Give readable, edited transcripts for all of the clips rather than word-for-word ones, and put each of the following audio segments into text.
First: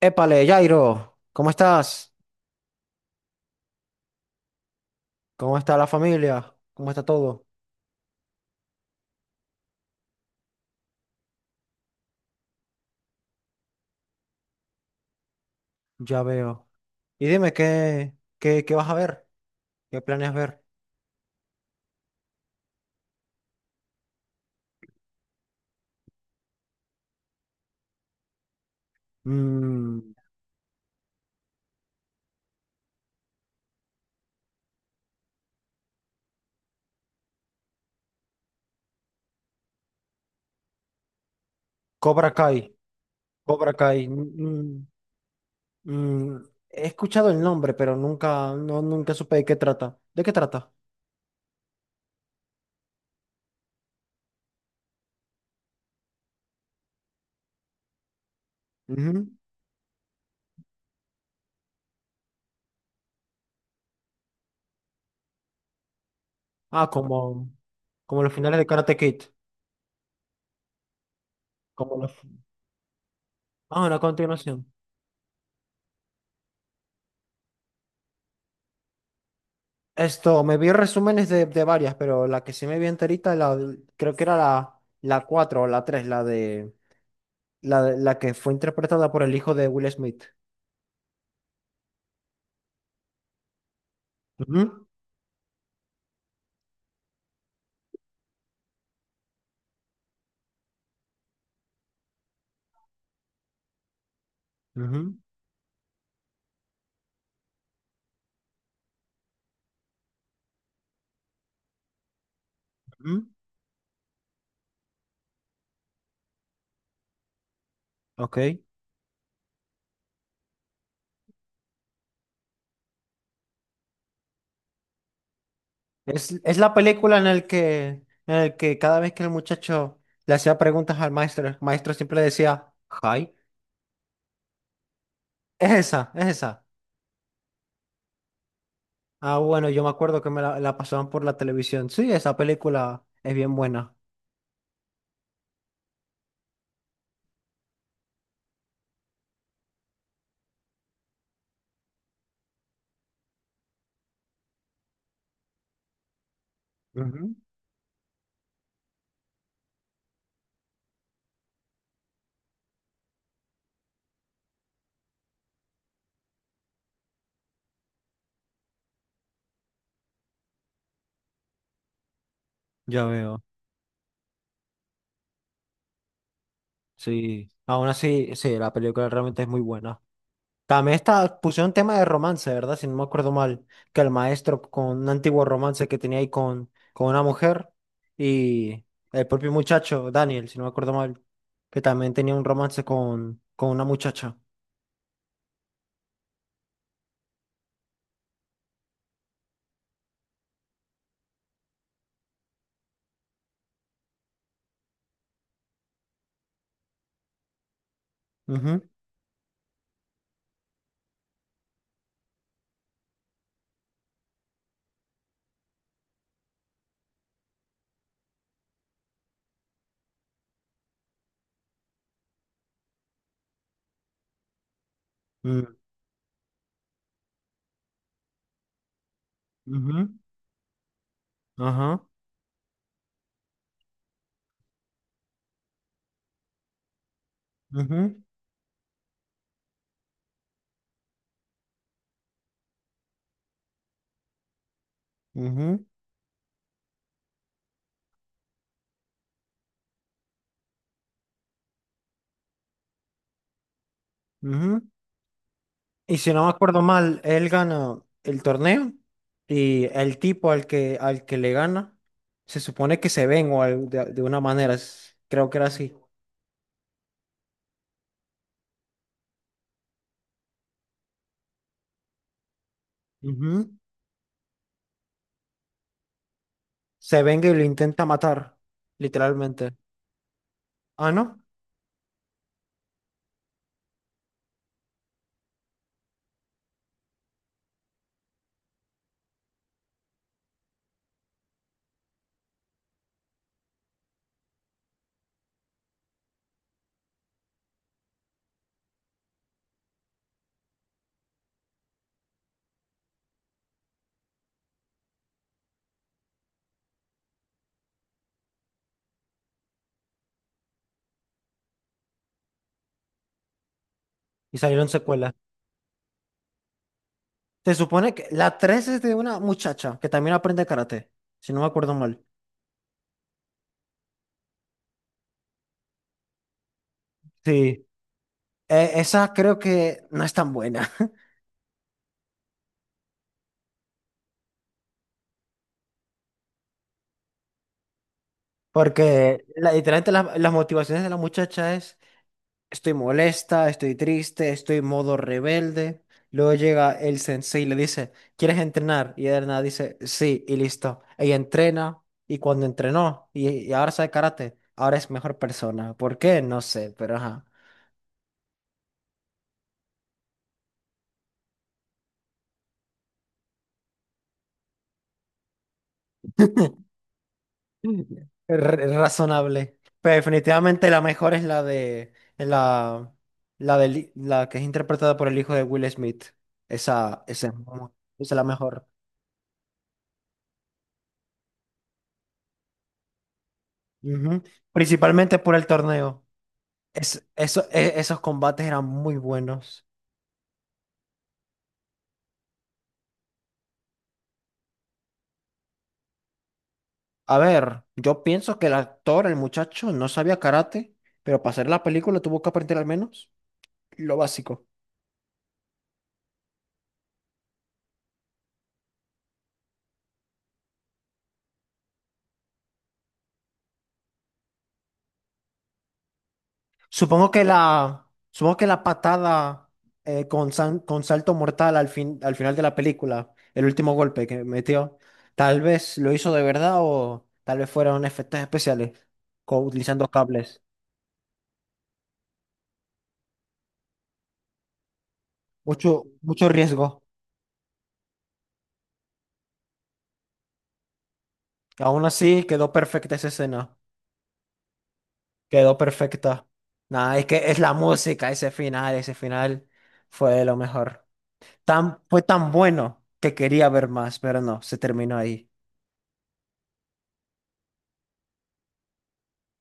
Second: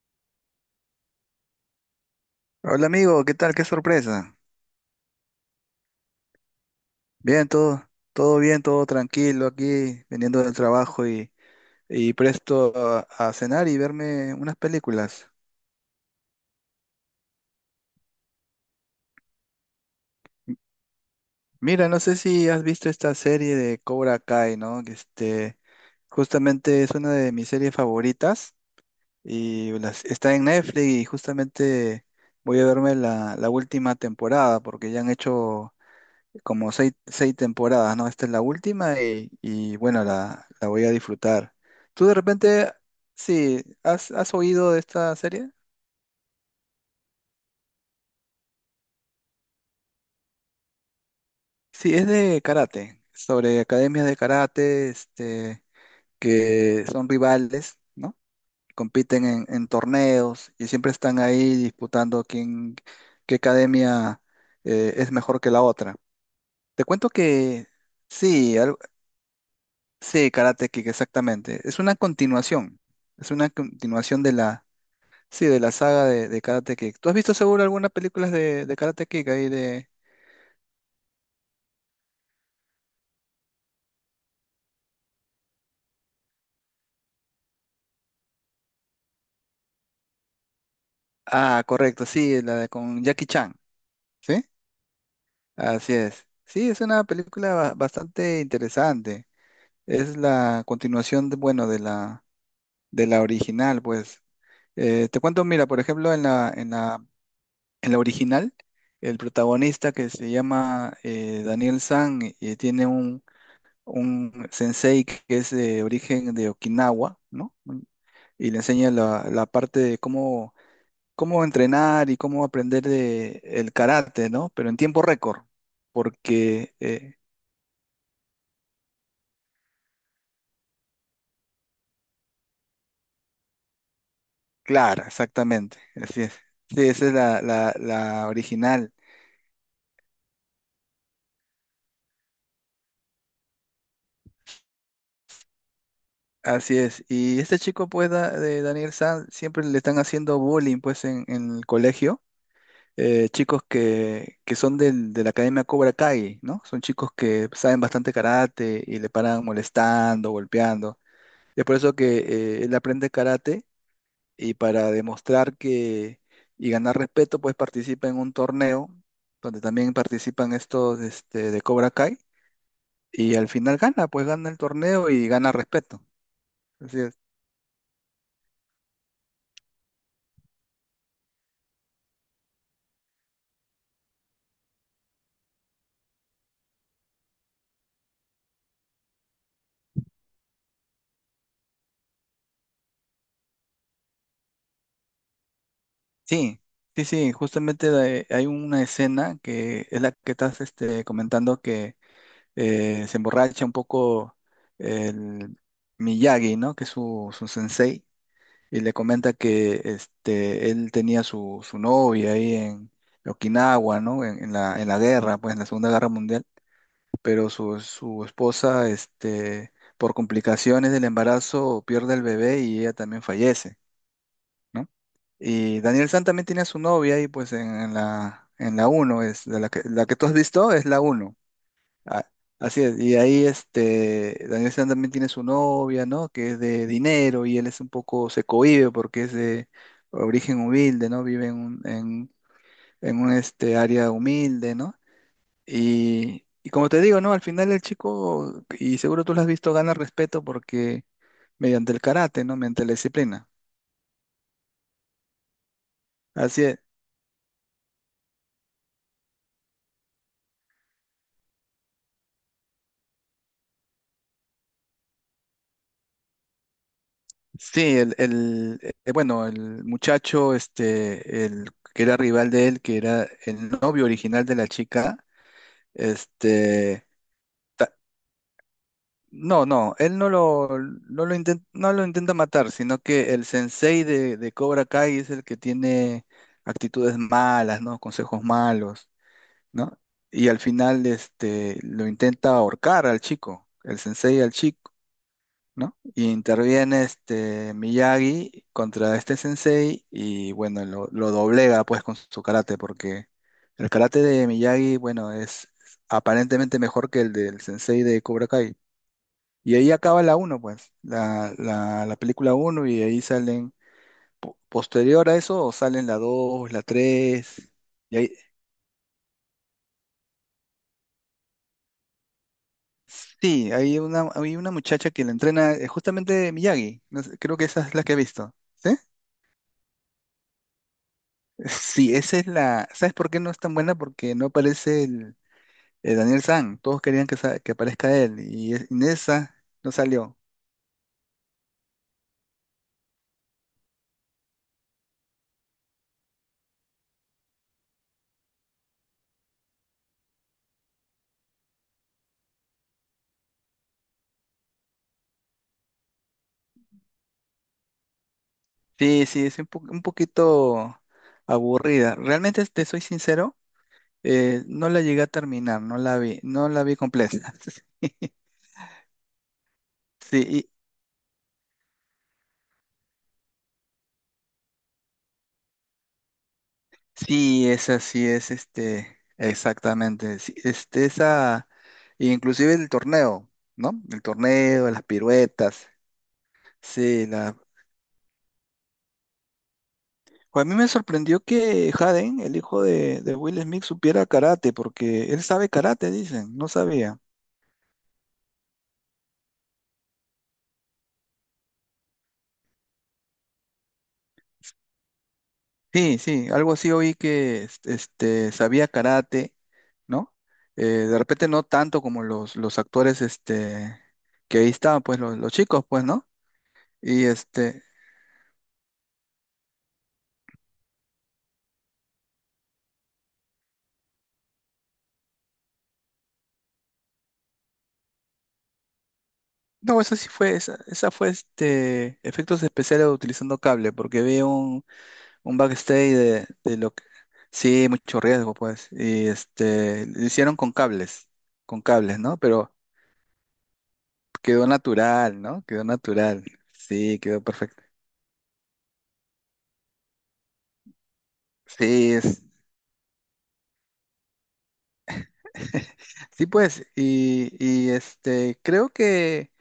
Épale, Jairo, ¿cómo estás? Hola amigo, ¿qué tal? Qué sorpresa. ¿Cómo está la familia? ¿Cómo está todo? Bien, todo bien, todo tranquilo aquí, viniendo del trabajo y presto a cenar y verme unas películas. Ya veo. Y dime, ¿qué vas a ver? ¿Qué planeas ver? Mira, no sé si has visto esta serie de Cobra Kai, ¿no? Justamente es una de mis series favoritas y Mm. está en Netflix y justamente voy a verme la última temporada porque ya han hecho como seis temporadas, ¿no? Esta es la última y la voy a disfrutar. ¿Tú de Cobra Kai, repente, sí, Cobra Kai. has oído de esta serie? mm, mm, He escuchado el nombre, pero nunca supe de qué trata. ¿De qué trata? Sí, es de karate, sobre academias de karate, este, que son rivales, ¿no? Compiten Ujú. En torneos y siempre están ahí disputando quién, qué academia es mejor que la otra. Te Ah, cuento como, que como los sí, finales de Karate Kid. sí, Karate Kid, exactamente. Es una Como los... continuación. Es una Ah, una continuación de la, continuación. sí, de la saga de Karate Kid. ¿Tú has visto seguro algunas películas de Karate Kid ahí de... Esto, me vi resúmenes de varias, pero la que sí me vi enterita, la, creo que era la, la cuatro o la tres, la de, la que fue interpretada por el hijo de Will Smith. Ah, correcto, sí, la de con Jackie Chan, ¿sí? Ujú, Así es. Sí, es una película bastante interesante. Es la continuación, de, bueno, de la original, pues. Ujú, Te cuento, mira, por ejemplo, en la original, el protagonista que se llama Daniel San tiene un ujú. un sensei que es de origen de Okinawa, ¿no? Y le Ok. enseña la parte de cómo, cómo entrenar y cómo aprender de, el karate, ¿no? Pero en tiempo récord, Es la porque, película en el que cada vez que el muchacho le hacía preguntas al maestro, el maestro siempre le decía, hi. claro, Es exactamente, esa, así es es. esa. Sí, esa es la original, Ah, bueno, yo me acuerdo que me la, la pasaban por la televisión. Sí, esa película es bien buena. así es. Y este chico, pues, de Daniel San, siempre le están haciendo bullying, pues, en el colegio chicos que son de la Academia Cobra Kai, ¿no? Son chicos Ujú. que saben bastante karate y le paran molestando, golpeando. Es por eso que él aprende karate y para demostrar que y ganar respeto, pues participa en un torneo donde también participan estos este, de Cobra Kai Ya y veo. al final gana, pues gana el torneo y gana respeto. Así es. Sí, aún así, sí, la película realmente es muy buena. También está, pusieron tema de romance, ¿verdad? Si no me acuerdo mal, que el maestro con un antiguo romance que tenía ahí con una mujer y el propio muchacho, Daniel, si no me acuerdo mal, que también tenía un romance con una muchacha. Sí. Sí, sí, justamente hay una escena que es la que estás este, comentando que se emborracha un poco el Miyagi, ¿no? Que es su, su sensei, y Ujú, le comenta que este, él tenía su, su novia ahí en Okinawa, ¿no? En la guerra, pues en la Segunda Guerra Mundial, pero su esposa, este, por complicaciones del embarazo, pierde el bebé y ella también fallece. ¿No? mm, Y Daniel San también tiene a su novia ahí pues en la uno es de la ujú, que tú has visto es la uno. ajá, Ah, así es, y ahí este, Daniel San también tiene su novia, ¿no? Que es de dinero y él es un ujú, poco, se cohíbe porque es de origen humilde, ¿no? Vive en un este, área humilde, ¿no? ujú, Y como te digo, ¿no? Al final el chico, y seguro tú lo has visto, gana respeto porque mediante el karate, ¿no? Mediante la disciplina. ujú. Y si no me Así es. acuerdo mal, él gana el torneo y el tipo al que le gana se supone que se venga de una manera, creo que era así. Sí, bueno, el muchacho, este, el que era rival de él, que era el Ujú. novio original de la chica, Este, Se venga y lo ta- intenta matar, no, literalmente. no, él no lo, Ah, no lo ¿no? intenta, no lo intenta matar, sino que el sensei de Cobra Kai es el que tiene actitudes malas, ¿no? Consejos malos, ¿no? Y al final, este, lo intenta ahorcar al chico, el sensei al chico, ¿no? Y interviene este Miyagi contra este sensei y bueno, lo doblega pues con su karate porque el karate de Miyagi, bueno, es aparentemente mejor que el del sensei de Cobra Kai. Y ahí acaba la uno pues, la película uno y ahí salen, Y salieron posterior secuelas. a eso, salen la 2 la tres. Se supone Y que ahí, la 3 es de una muchacha que también aprende karate, si no me acuerdo mal. sí, hay una muchacha que la entrena justamente Miyagi, no sé, creo que esa Sí. es la que he visto. ¿Sí? Esa creo que no es tan buena, Sí, esa es la. ¿Sabes por qué no es tan buena? Porque no aparece el Daniel San. Todos querían que, que aparezca él. Y en porque esa no literalmente salió. las motivaciones de la muchacha es: estoy molesta, estoy triste, estoy modo rebelde. Luego llega el sensei y le dice, ¿quieres entrenar? Y Erna dice, sí, y listo. Ella entrena, y cuando entrenó, y ahora sabe karate, ahora es mejor persona. ¿Por qué? No sé, pero ajá. Sí, sí, es un, un poquito aburrida. Realmente, te soy sincero, no la llegué a terminar, no la vi, no la vi completa. Razonable. Pero Sí, definitivamente la mejor es la de la que es interpretada por el hijo de Will Smith. Esa sí, esa sí esa es la es mejor. este, exactamente. Sí, este, esa, inclusive el torneo, ¿no? El Ujú. torneo, las Principalmente por el piruetas. torneo. Sí, la. Esos combates eran muy buenos. Pues a mí me sorprendió que Jaden, el hijo de Will Smith, supiera karate, porque él sabe karate, dicen, no sabía. A ver, yo pienso que el actor, el muchacho, no sabía karate, pero para hacer la película tuvo que aprender al menos lo básico. Sí, sí, algo así oí que este, sabía karate, ¿no? De repente no tanto como los actores este, que ahí estaban, pues los chicos, pues, ¿no? Y este, Supongo que la patada con, con salto mortal al final de la película, el último golpe que metió, tal vez lo hizo de verdad o tal vez fueron efectos especiales, no, utilizando eso sí fue, cables. esa fue este, efectos especiales utilizando cable, porque veo un Mucho, backstage mucho de lo riesgo. que... Sí, mucho riesgo, pues. Y este, lo hicieron con Aún cables, ¿no? así quedó Pero perfecta esa escena. quedó natural, ¿no? Quedó Quedó natural. perfecta. Nada, Sí, es quedó que es la perfecto. música, ese final fue de lo mejor. Sí, Fue es... tan bueno que quería ver más, pero no, se terminó ahí. sí, pues. Y este, creo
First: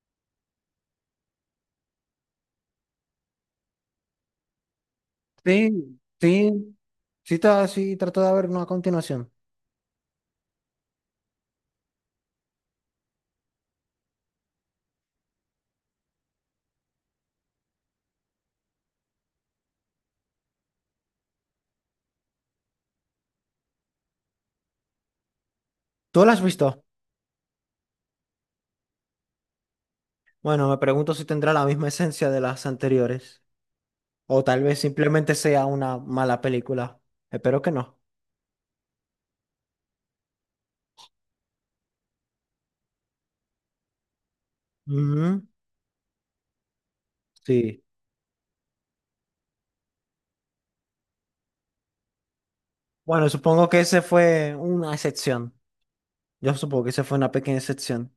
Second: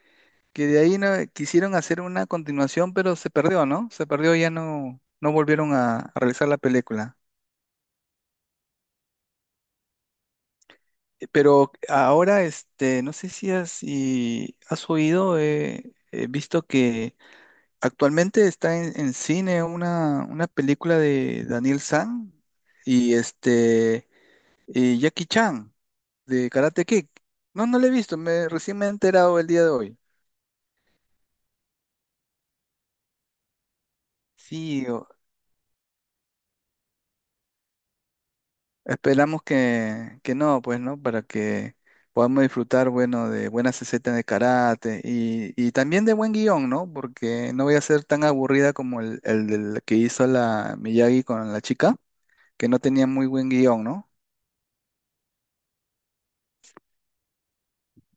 que de ahí no, quisieron hacer una continuación, pero se perdió, ¿no? Se perdió, ya no, no volvieron Sí, a realizar la sí, película. sí, sí, trato de ver una continuación. Pero ahora, este, no sé si has, si has oído, he visto que actualmente está en cine una película de Daniel San y este y Jackie Chan ¿Tú la has de visto? Karate Kid. No, no la he visto, me recién me he enterado el día de hoy. Bueno, me pregunto si tendrá la misma esencia de las anteriores. O tal vez Sí, simplemente sea una mala película. Espero que no. esperamos que no, pues, ¿no? Para que podamos disfrutar, bueno, de buenas escenas de karate Ujú. Y también de buen guión, ¿no? Porque no voy a Sí. ser tan aburrida como el del que hizo la Miyagi con la chica, que no tenía muy Bueno, buen supongo que guión, ese ¿no? fue una excepción. Yo supongo que ese fue una pequeña excepción.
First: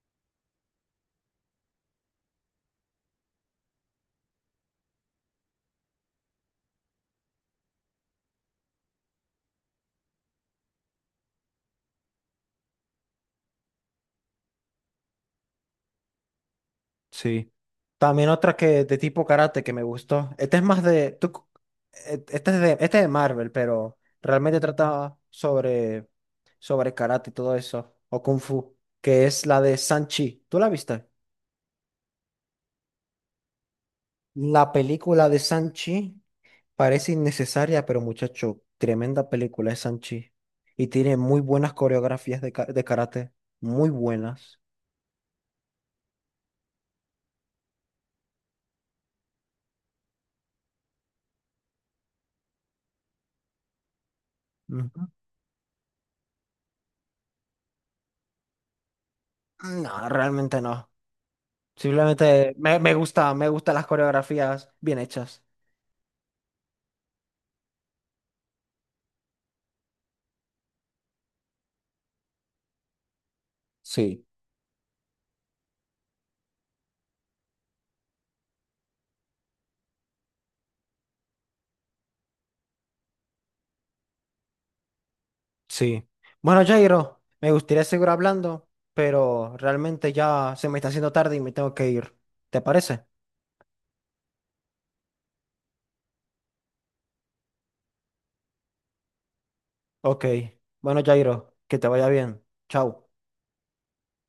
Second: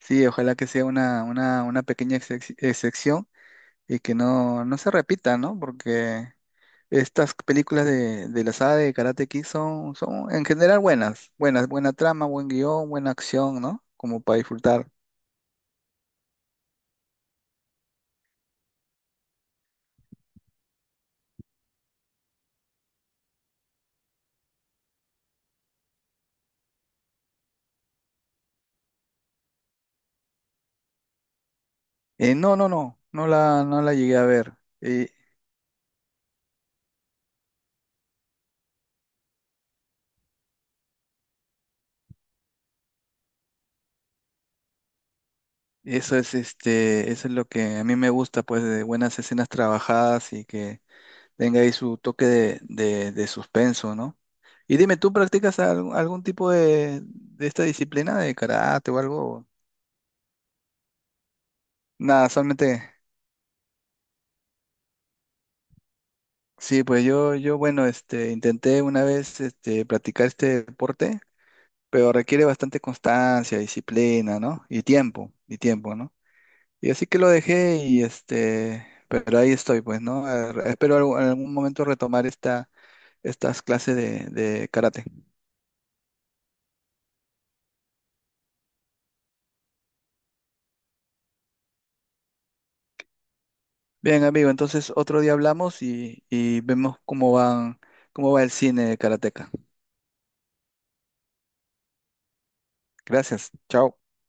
Sí, ojalá que sea una pequeña excepción y que no, no se repita, ¿no? Porque estas películas de la saga de Karate Kid son, son en general buenas, buenas, buena trama, buen guión, buena acción, ¿no? Como para disfrutar. Sí. También otra que de tipo karate que me gustó. Este es más de. Este es de, este es de Marvel, pero realmente trata sobre karate y todo eso. O Kung Fu. Que es la de Sanchi. ¿Tú la viste? No, no la, no la llegué a ver. La Eh, película de Sanchi parece innecesaria, pero muchacho, tremenda película es Sanchi. Y tiene muy buenas coreografías de karate. Muy buenas. eso es, este, eso es lo que a mí me gusta, pues, de buenas escenas trabajadas y que tenga ahí su toque de, de suspenso, ¿no? Y dime, Ujú. ¿tú practicas algún, algún tipo de esta disciplina de karate o algo? No, realmente no. Nada, Simplemente solamente, me gusta, me gustan las coreografías bien hechas. sí, pues yo, bueno, este, intenté una vez, este, practicar este deporte, pero requiere bastante constancia, Sí. disciplina, ¿no? Y tiempo, ¿no? Y así que lo dejé y, este, pero ahí estoy, pues, ¿no? Espero en algún momento retomar esta, estas clases de karate. Sí. Bueno, Jairo, me gustaría seguir hablando, pero realmente ya se me está haciendo tarde y me tengo que ir. ¿Te parece? Bien, amigo, entonces otro día hablamos y vemos cómo van, cómo va el cine de Karateka. Ok. Bueno, Jairo, que te vaya bien. Chao. Gracias, chao.